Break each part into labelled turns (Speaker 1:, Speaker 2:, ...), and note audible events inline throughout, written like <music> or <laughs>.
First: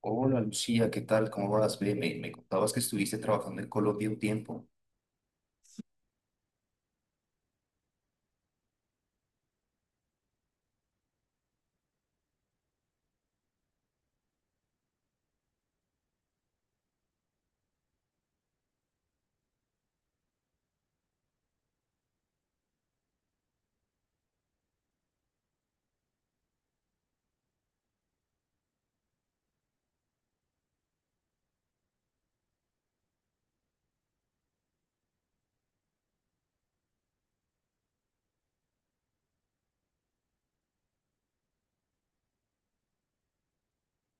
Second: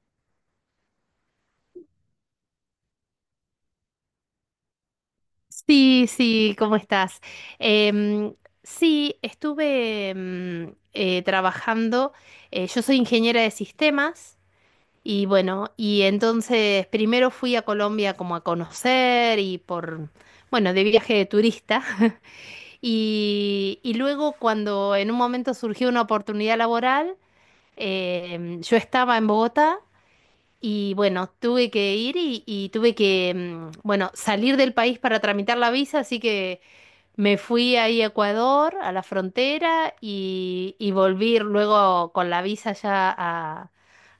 Speaker 1: Hola Lucía, ¿qué tal? ¿Cómo vas? Bien, me contabas que estuviste trabajando en Colombia un tiempo.
Speaker 2: Sí, sí, ¿cómo estás? Em, sí, estuve trabajando, yo soy ingeniera de sistemas y bueno, y entonces primero fui a Colombia como a conocer y bueno, de viaje de turista <laughs> y, luego cuando en un momento surgió una oportunidad laboral, yo estaba en Bogotá. Y bueno, tuve que ir y tuve que, bueno, salir del país para tramitar la visa, así que me fui ahí a Ecuador, a la frontera, y volví luego con la visa ya a,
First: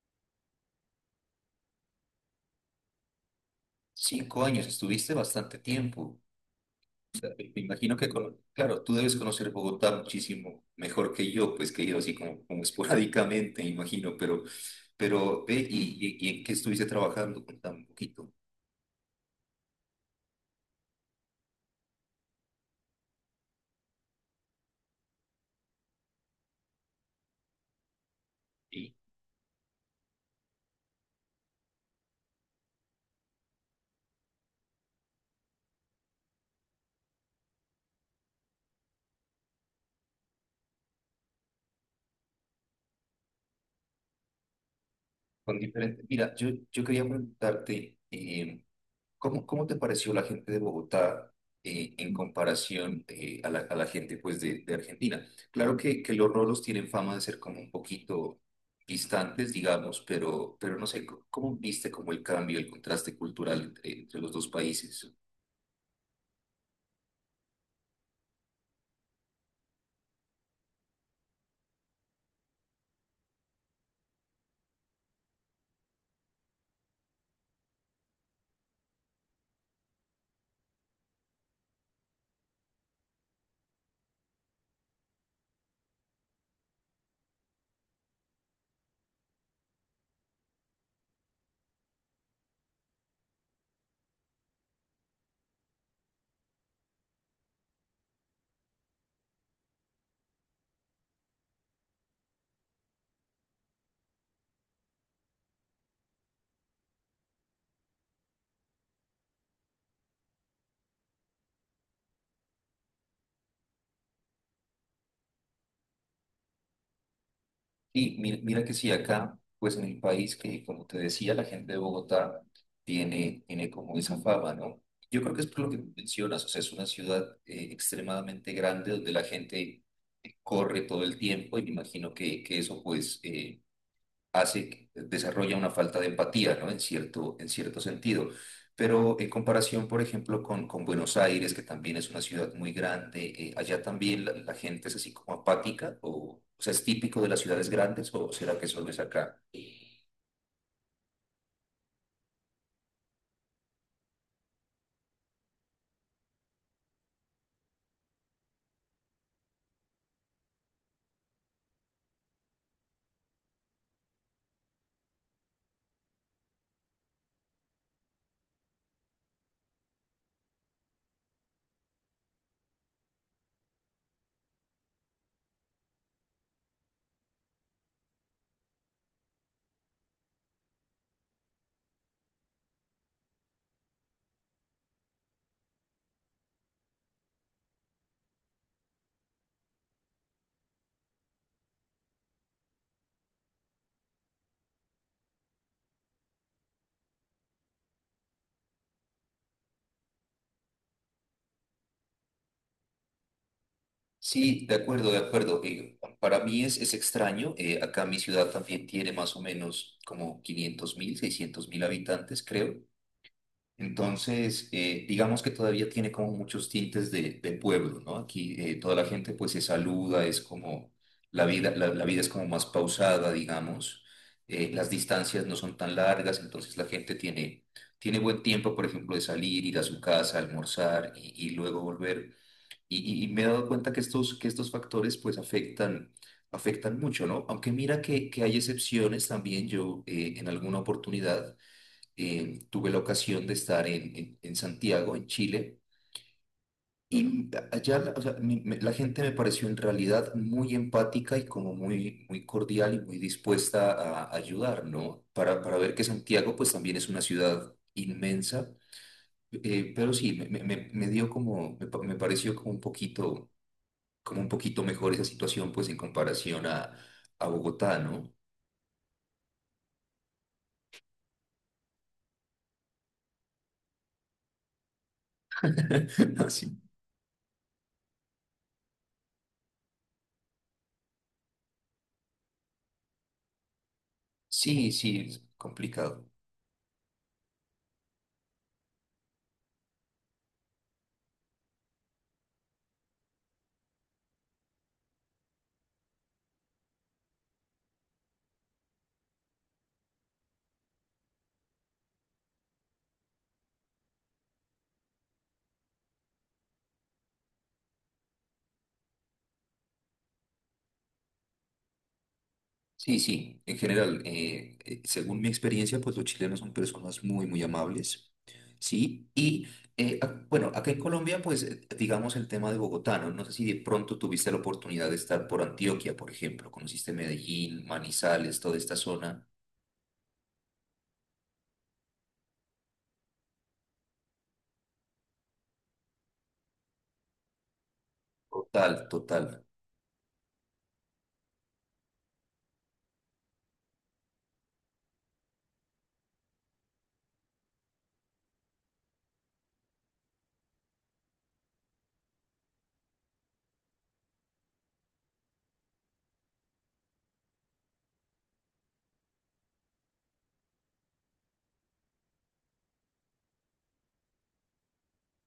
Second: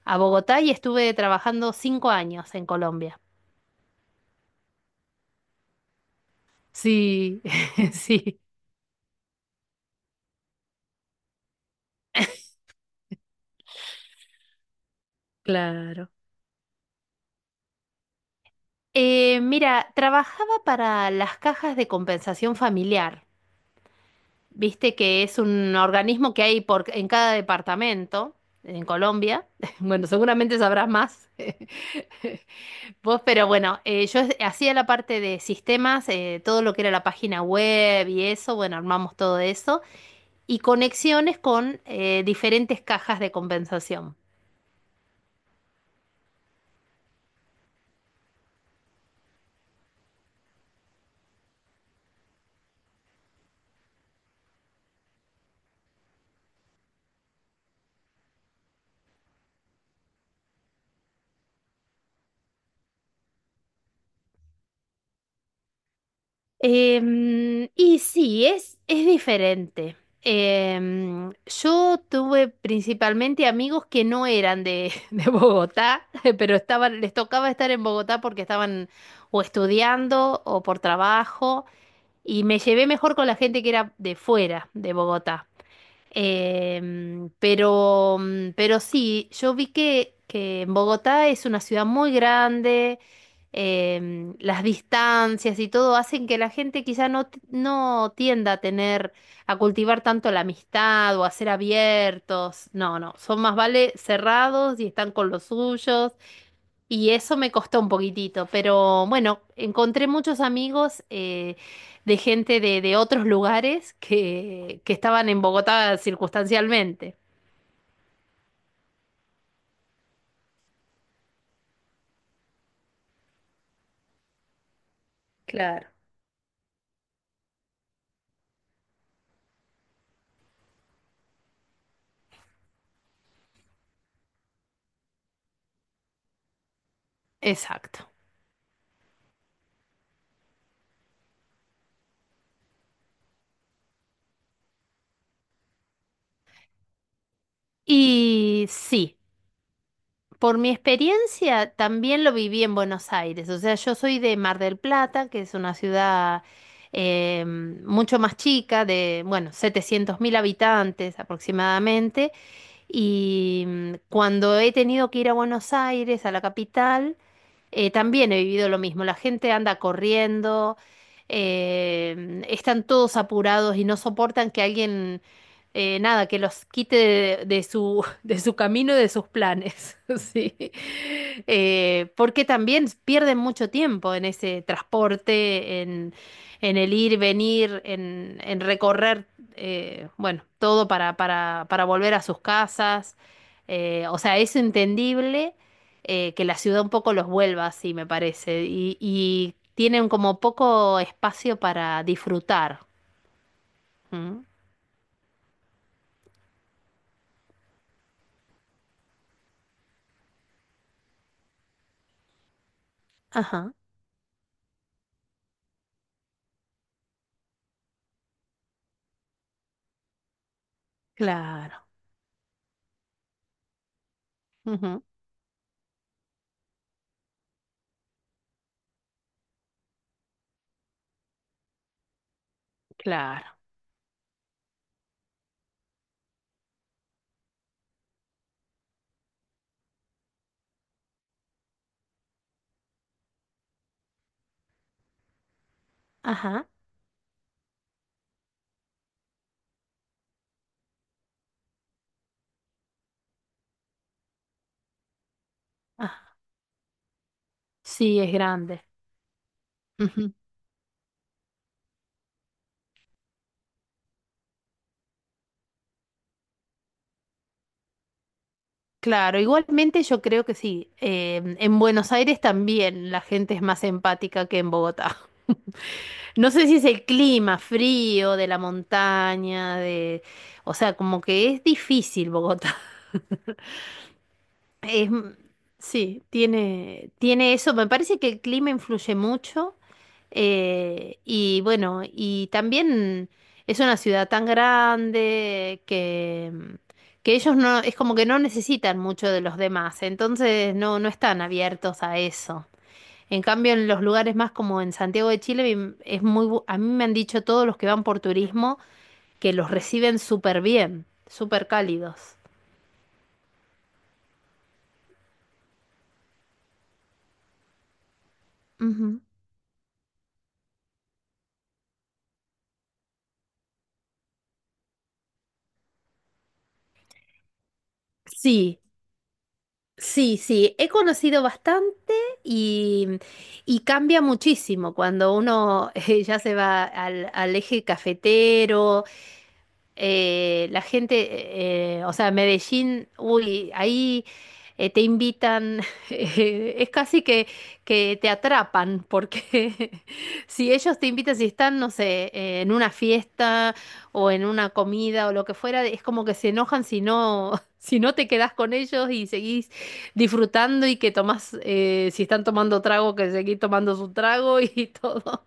Speaker 2: a Bogotá y estuve trabajando 5 años en Colombia.
Speaker 1: 5 años, estuviste bastante tiempo. O sea,
Speaker 2: Sí,
Speaker 1: me
Speaker 2: <laughs>
Speaker 1: imagino que,
Speaker 2: sí,
Speaker 1: claro, tú debes conocer Bogotá muchísimo mejor que yo, pues que he ido así como esporádicamente, me imagino, pero ve,
Speaker 2: claro.
Speaker 1: y, ¿en qué estuviste trabajando? Contame un poquito.
Speaker 2: Mira, trabajaba para las cajas de compensación familiar. Viste que es un organismo que hay en cada departamento en
Speaker 1: Y
Speaker 2: Colombia. <laughs> Bueno, seguramente sabrás más. <laughs> Vos, pero bueno, yo hacía la parte de sistemas, todo lo que era la página web y eso, bueno, armamos todo eso, y conexiones con diferentes cajas de compensación.
Speaker 1: con diferente, mira, yo quería preguntarte, ¿Cómo te pareció la gente de Bogotá en comparación a la gente pues, de Argentina? Claro que los rolos tienen fama de ser como un poquito distantes, digamos, pero no sé, ¿cómo viste como el cambio, el contraste cultural entre los dos países?
Speaker 2: Y sí, es diferente. Yo tuve principalmente amigos que no eran de, <laughs> de Bogotá, <laughs> pero estaban, les tocaba estar en Bogotá porque estaban o estudiando o por trabajo, y me llevé mejor con la gente que era de fuera de Bogotá. Pero sí, yo vi que en Bogotá es una ciudad muy grande, las distancias y todo hacen que la gente quizá no tienda a tener, a cultivar tanto la amistad o a ser abiertos. No, no, son más vale cerrados y están con los suyos. Y eso me costó un poquitito, pero bueno, encontré muchos amigos, de gente de otros lugares que estaban en Bogotá circunstancialmente.
Speaker 1: Y mira, que sí, acá, pues en el país, que como te decía, la gente de Bogotá tiene como esa fama, ¿no? Yo creo que es por lo que
Speaker 2: Claro.
Speaker 1: mencionas, o sea, es una ciudad extremadamente grande donde la gente corre todo el tiempo y me imagino que eso pues hace, desarrolla una falta de empatía, ¿no? En cierto
Speaker 2: Exacto.
Speaker 1: sentido. Pero en comparación, por ejemplo, con Buenos Aires, que también es una ciudad muy grande, allá también la gente es así como apática, o sea, es típico de las ciudades grandes, ¿o será
Speaker 2: Y
Speaker 1: que solo es
Speaker 2: sí,
Speaker 1: acá?
Speaker 2: por mi experiencia también lo viví en Buenos Aires. O sea, yo soy de Mar del Plata, que es una ciudad, mucho más chica, de, bueno, 700.000 habitantes aproximadamente. Cuando he tenido que ir a Buenos Aires, a la capital, también he vivido lo mismo. La gente anda corriendo, están todos apurados y no soportan que alguien, nada, que los quite de su, <laughs> de su camino y de sus planes. <laughs> Sí. Porque también pierden mucho tiempo en ese transporte, en el ir, venir, en recorrer, bueno, todo para, para volver a sus casas. O sea, es entendible, que la ciudad un poco los vuelva así, me parece, y tienen como poco espacio para disfrutar. ¿Mm?
Speaker 1: Sí, de acuerdo, de acuerdo. Para mí es extraño. Acá mi ciudad también tiene más o menos como 500.000, 600.000 habitantes, creo.
Speaker 2: Ajá,
Speaker 1: Entonces, digamos que todavía tiene como muchos tintes de pueblo, ¿no? Aquí toda la gente pues se saluda, es como la vida,
Speaker 2: claro,
Speaker 1: la vida es como más pausada, digamos. Las
Speaker 2: ujú,
Speaker 1: distancias no son tan largas, entonces la gente tiene buen tiempo, por ejemplo, de salir, ir a su casa, almorzar y luego volver. Y, y me
Speaker 2: claro,
Speaker 1: he dado cuenta que estos factores pues afectan mucho, ¿no? Aunque mira que hay excepciones también, yo en alguna oportunidad tuve la ocasión de estar en Santiago, en Chile,
Speaker 2: ajá,
Speaker 1: y allá la o sea, la gente me pareció en realidad muy empática y como muy, muy cordial y muy dispuesta a ayudar, ¿no? Para ver que
Speaker 2: ajá.
Speaker 1: Santiago pues también es una ciudad
Speaker 2: Sí, es
Speaker 1: inmensa,
Speaker 2: grande.
Speaker 1: pero
Speaker 2: Ujú.
Speaker 1: sí, me dio me pareció como un poquito mejor esa situación pues en comparación a Bogotá, ¿no?
Speaker 2: Claro, igualmente yo creo que sí. En Buenos Aires también la gente es más empática que en Bogotá. <laughs>
Speaker 1: <laughs>
Speaker 2: No sé
Speaker 1: Así.
Speaker 2: si es el clima frío de la montaña, de. O sea, como que es difícil Bogotá.
Speaker 1: Sí,
Speaker 2: Es
Speaker 1: sí,
Speaker 2: m-
Speaker 1: es
Speaker 2: sí,
Speaker 1: complicado.
Speaker 2: tiene eso. Me parece que el clima influye mucho. Y bueno, y también es una ciudad tan grande que, que ellos no, es como que no necesitan mucho de los demás. Entonces no, no están abiertos a eso. En cambio, en los lugares más como en Santiago de Chile, es a mí me han dicho todos los que van por turismo que los reciben súper bien, súper cálidos.
Speaker 1: Sí, sí, en general, según mi experiencia, pues los chilenos son personas muy, muy amables,
Speaker 2: Ujú.
Speaker 1: ¿sí? Y bueno, acá en Colombia, pues digamos el tema de Bogotá, ¿no? No sé si de pronto tuviste la oportunidad de estar por Antioquia, por ejemplo, conociste Medellín, Manizales, toda
Speaker 2: Sí,
Speaker 1: esta zona.
Speaker 2: sí, sí, he conocido bastante y, y cambia muchísimo cuando uno <laughs> ya se va al eje cafetero.
Speaker 1: Total, total.
Speaker 2: La gente, o sea, Medellín, uy, ahí te invitan, <laughs> es casi que, te atrapan, porque <laughs> si ellos te invitan, si están, no sé, en una fiesta o en una comida o lo que fuera, es como que se enojan si no, <laughs> si no te quedás con ellos y seguís disfrutando y que tomás, si están tomando trago, que seguís tomando su trago y <laughs> todo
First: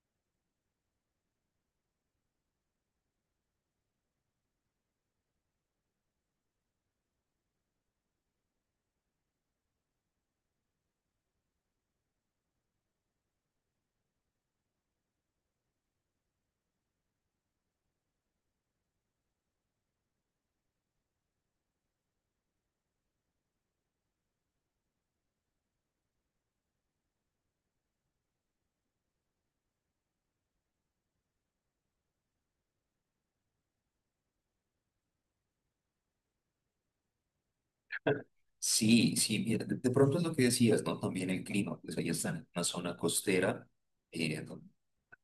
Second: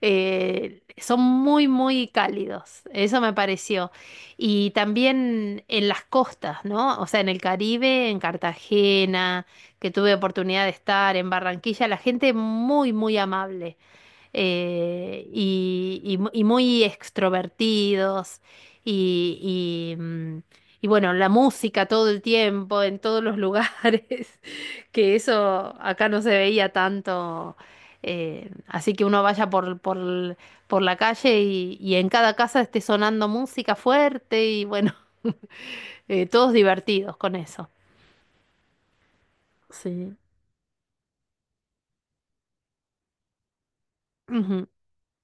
Speaker 2: son muy, muy cálidos, eso me pareció. Y también en las costas, ¿no? O sea, en el Caribe, en Cartagena, que tuve oportunidad de estar, en Barranquilla, la gente muy, muy amable, y muy extrovertidos y, y, mm, y bueno, la música todo el tiempo, en todos los lugares, <laughs> que eso acá no se veía tanto. Así que uno vaya por la calle y en cada casa esté sonando música fuerte y bueno, <laughs> todos divertidos con eso.
Speaker 1: Sí, sí, mira, de
Speaker 2: Sí.
Speaker 1: pronto es lo que decías, ¿no? También el clima, pues ahí está en una zona costera, eh,
Speaker 2: Ujú,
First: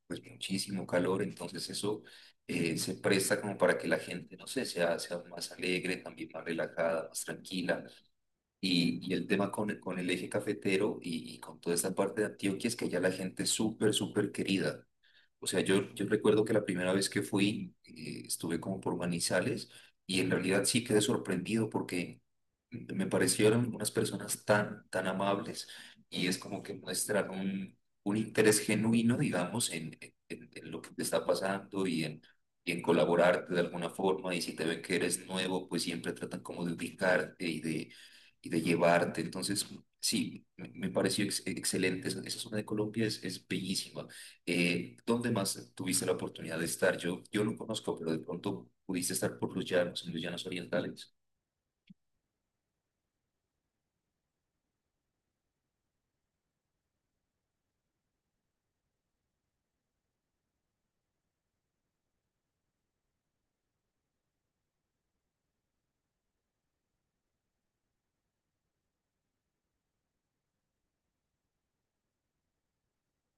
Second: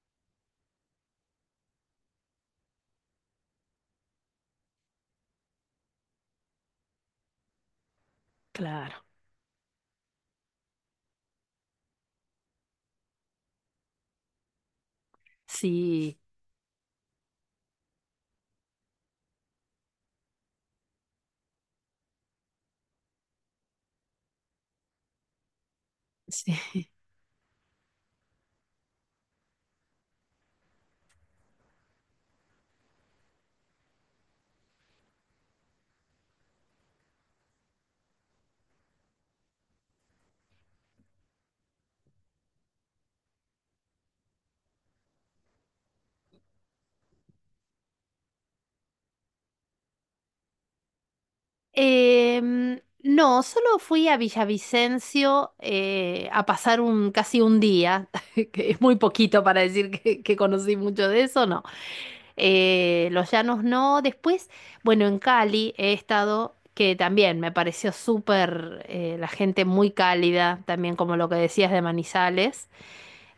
Speaker 1: pues muchísimo calor, entonces eso se presta como para que la gente, no sé, sea más alegre, también más relajada, más tranquila.
Speaker 2: claro.
Speaker 1: Y el tema con el eje cafetero y con toda esta parte de Antioquia es que ya la gente es súper, súper querida. O sea, yo
Speaker 2: Sí,
Speaker 1: recuerdo que la primera vez que fui, estuve como por Manizales y en realidad sí quedé sorprendido porque me parecieron unas personas tan, tan amables y es
Speaker 2: <laughs>
Speaker 1: como que
Speaker 2: sí.
Speaker 1: muestran un interés genuino, digamos, en lo que te está pasando y en colaborarte de alguna forma y si te ven que eres nuevo, pues siempre tratan como de ubicarte y de llevarte. Entonces, sí, me pareció excelente. Esa zona de Colombia es bellísima. ¿Dónde más tuviste la oportunidad de estar? Yo lo conozco, pero de pronto pudiste estar por los llanos, en los llanos orientales.
Speaker 2: No, solo fui a Villavicencio a pasar un casi un día, <laughs> que es muy poquito para decir que conocí mucho de eso, no. Los llanos no. Después, bueno, en Cali he estado, que también me pareció súper, la gente muy cálida, también como lo que decías de Manizales,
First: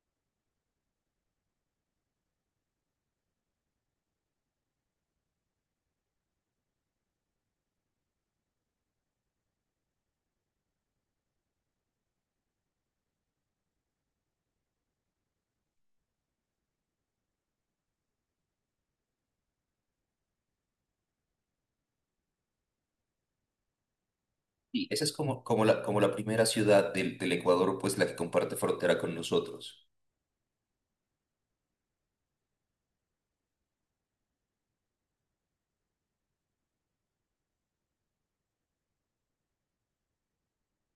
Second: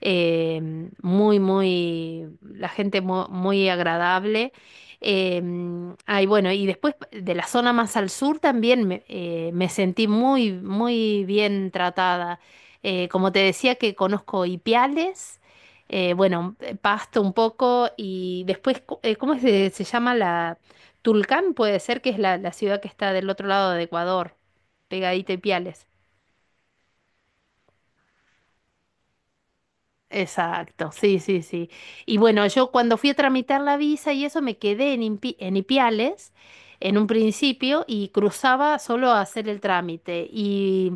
Speaker 2: eh, muy, muy, la gente muy agradable. Eh, Ay, bueno, y después de la zona más al sur también me sentí muy, muy bien tratada. Como te decía que conozco Ipiales, bueno, Pasto un poco y después, ¿cómo se llama la... Tulcán puede ser que es la ciudad que está del otro lado de Ecuador,
Speaker 1: Y esa es
Speaker 2: pegadita a Ipiales.
Speaker 1: como la primera ciudad del Ecuador, pues la que comparte frontera con nosotros.
Speaker 2: Exacto, sí, sí, sí. Y bueno, yo cuando fui a tramitar la visa y eso me quedé en Ipiales en un principio y cruzaba solo a hacer el trámite y,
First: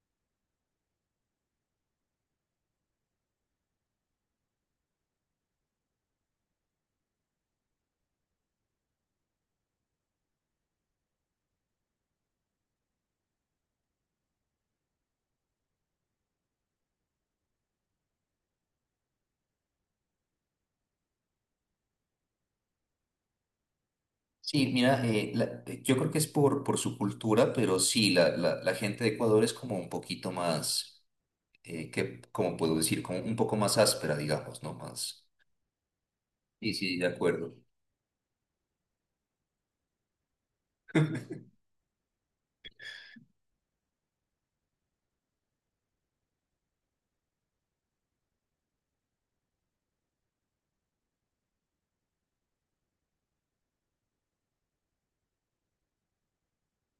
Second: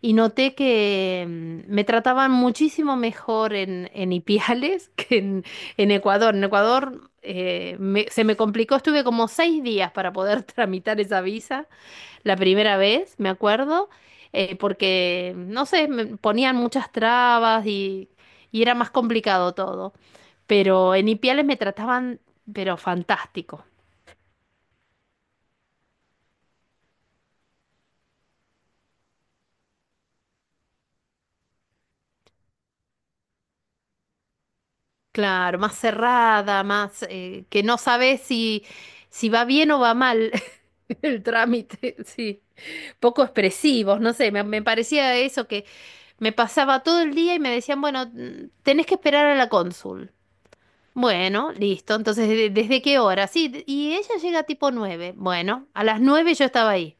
Speaker 2: y noté que me trataban muchísimo mejor en Ipiales <laughs> que en Ecuador. En Ecuador se me complicó, estuve como 6 días para poder <laughs> tramitar esa visa la primera vez, me acuerdo, porque, no sé, me ponían muchas trabas y era más complicado todo. Pero en Ipiales me trataban, pero fantástico.
Speaker 1: Sí, mira, yo creo que es por su cultura, pero sí, la gente de Ecuador es como un poquito más, ¿cómo puedo decir? Como un poco más áspera, digamos, ¿no? Más.
Speaker 2: Claro, más cerrada,
Speaker 1: Sí, sí,
Speaker 2: más
Speaker 1: de
Speaker 2: eh,
Speaker 1: acuerdo.
Speaker 2: que no sabes si va bien o va mal <laughs> el trámite, sí. Poco expresivos, no sé, me parecía eso que me pasaba todo el día y me decían, bueno, tenés que esperar a la cónsul. Bueno, listo. Entonces, ¿desde qué hora? Sí, y ella llega tipo 9. Bueno, a las 9 yo estaba ahí.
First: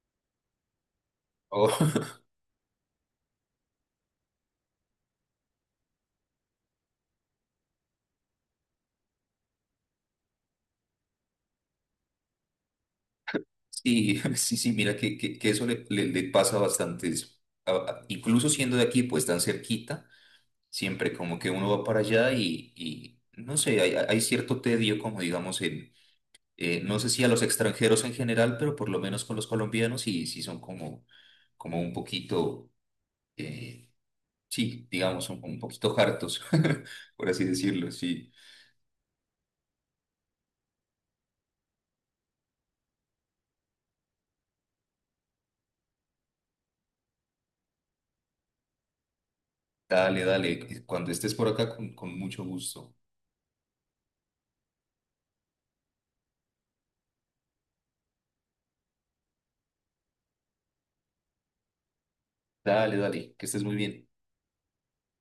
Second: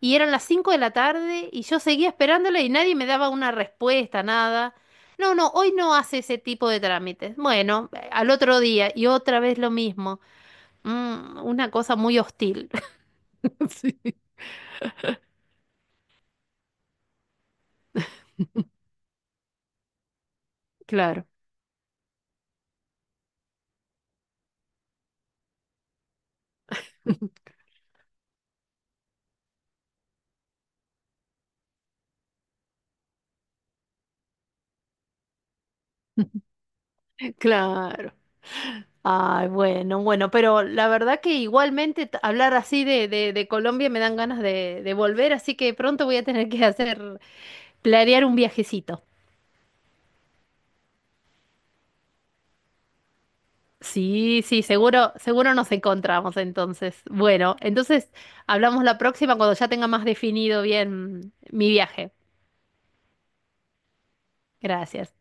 Speaker 2: Y eran las 5 de la tarde y yo
Speaker 1: <laughs>
Speaker 2: seguía esperándola y nadie me daba una respuesta, nada. No, no, hoy no hace ese tipo de trámites. Bueno, al otro día y otra vez lo mismo. Una cosa muy hostil. <laughs> Sí,
Speaker 1: Sí, <laughs> sí, sí, mira que eso le pasa bastante. Incluso siendo de aquí, pues tan cerquita, siempre
Speaker 2: claro,
Speaker 1: como que uno va para allá y no sé, hay cierto tedio, como digamos, no sé si a los extranjeros en general, pero por lo menos con los colombianos sí, sí son como un poquito, eh, sí, digamos, un poquito hartos,
Speaker 2: <laughs>
Speaker 1: <laughs> por así decirlo,
Speaker 2: claro.
Speaker 1: sí.
Speaker 2: Ay, bueno, bueno, pero la verdad que igualmente hablar así de Colombia me dan ganas de volver, así que pronto voy a tener que planear un viajecito.
Speaker 1: Dale, dale, cuando estés por acá con mucho gusto.
Speaker 2: Sí, sí, seguro, seguro nos encontramos entonces. Bueno, entonces hablamos la próxima cuando ya tenga más definido bien mi viaje.
Speaker 1: Dale, dale, que estés muy bien.
Speaker 2: Gracias.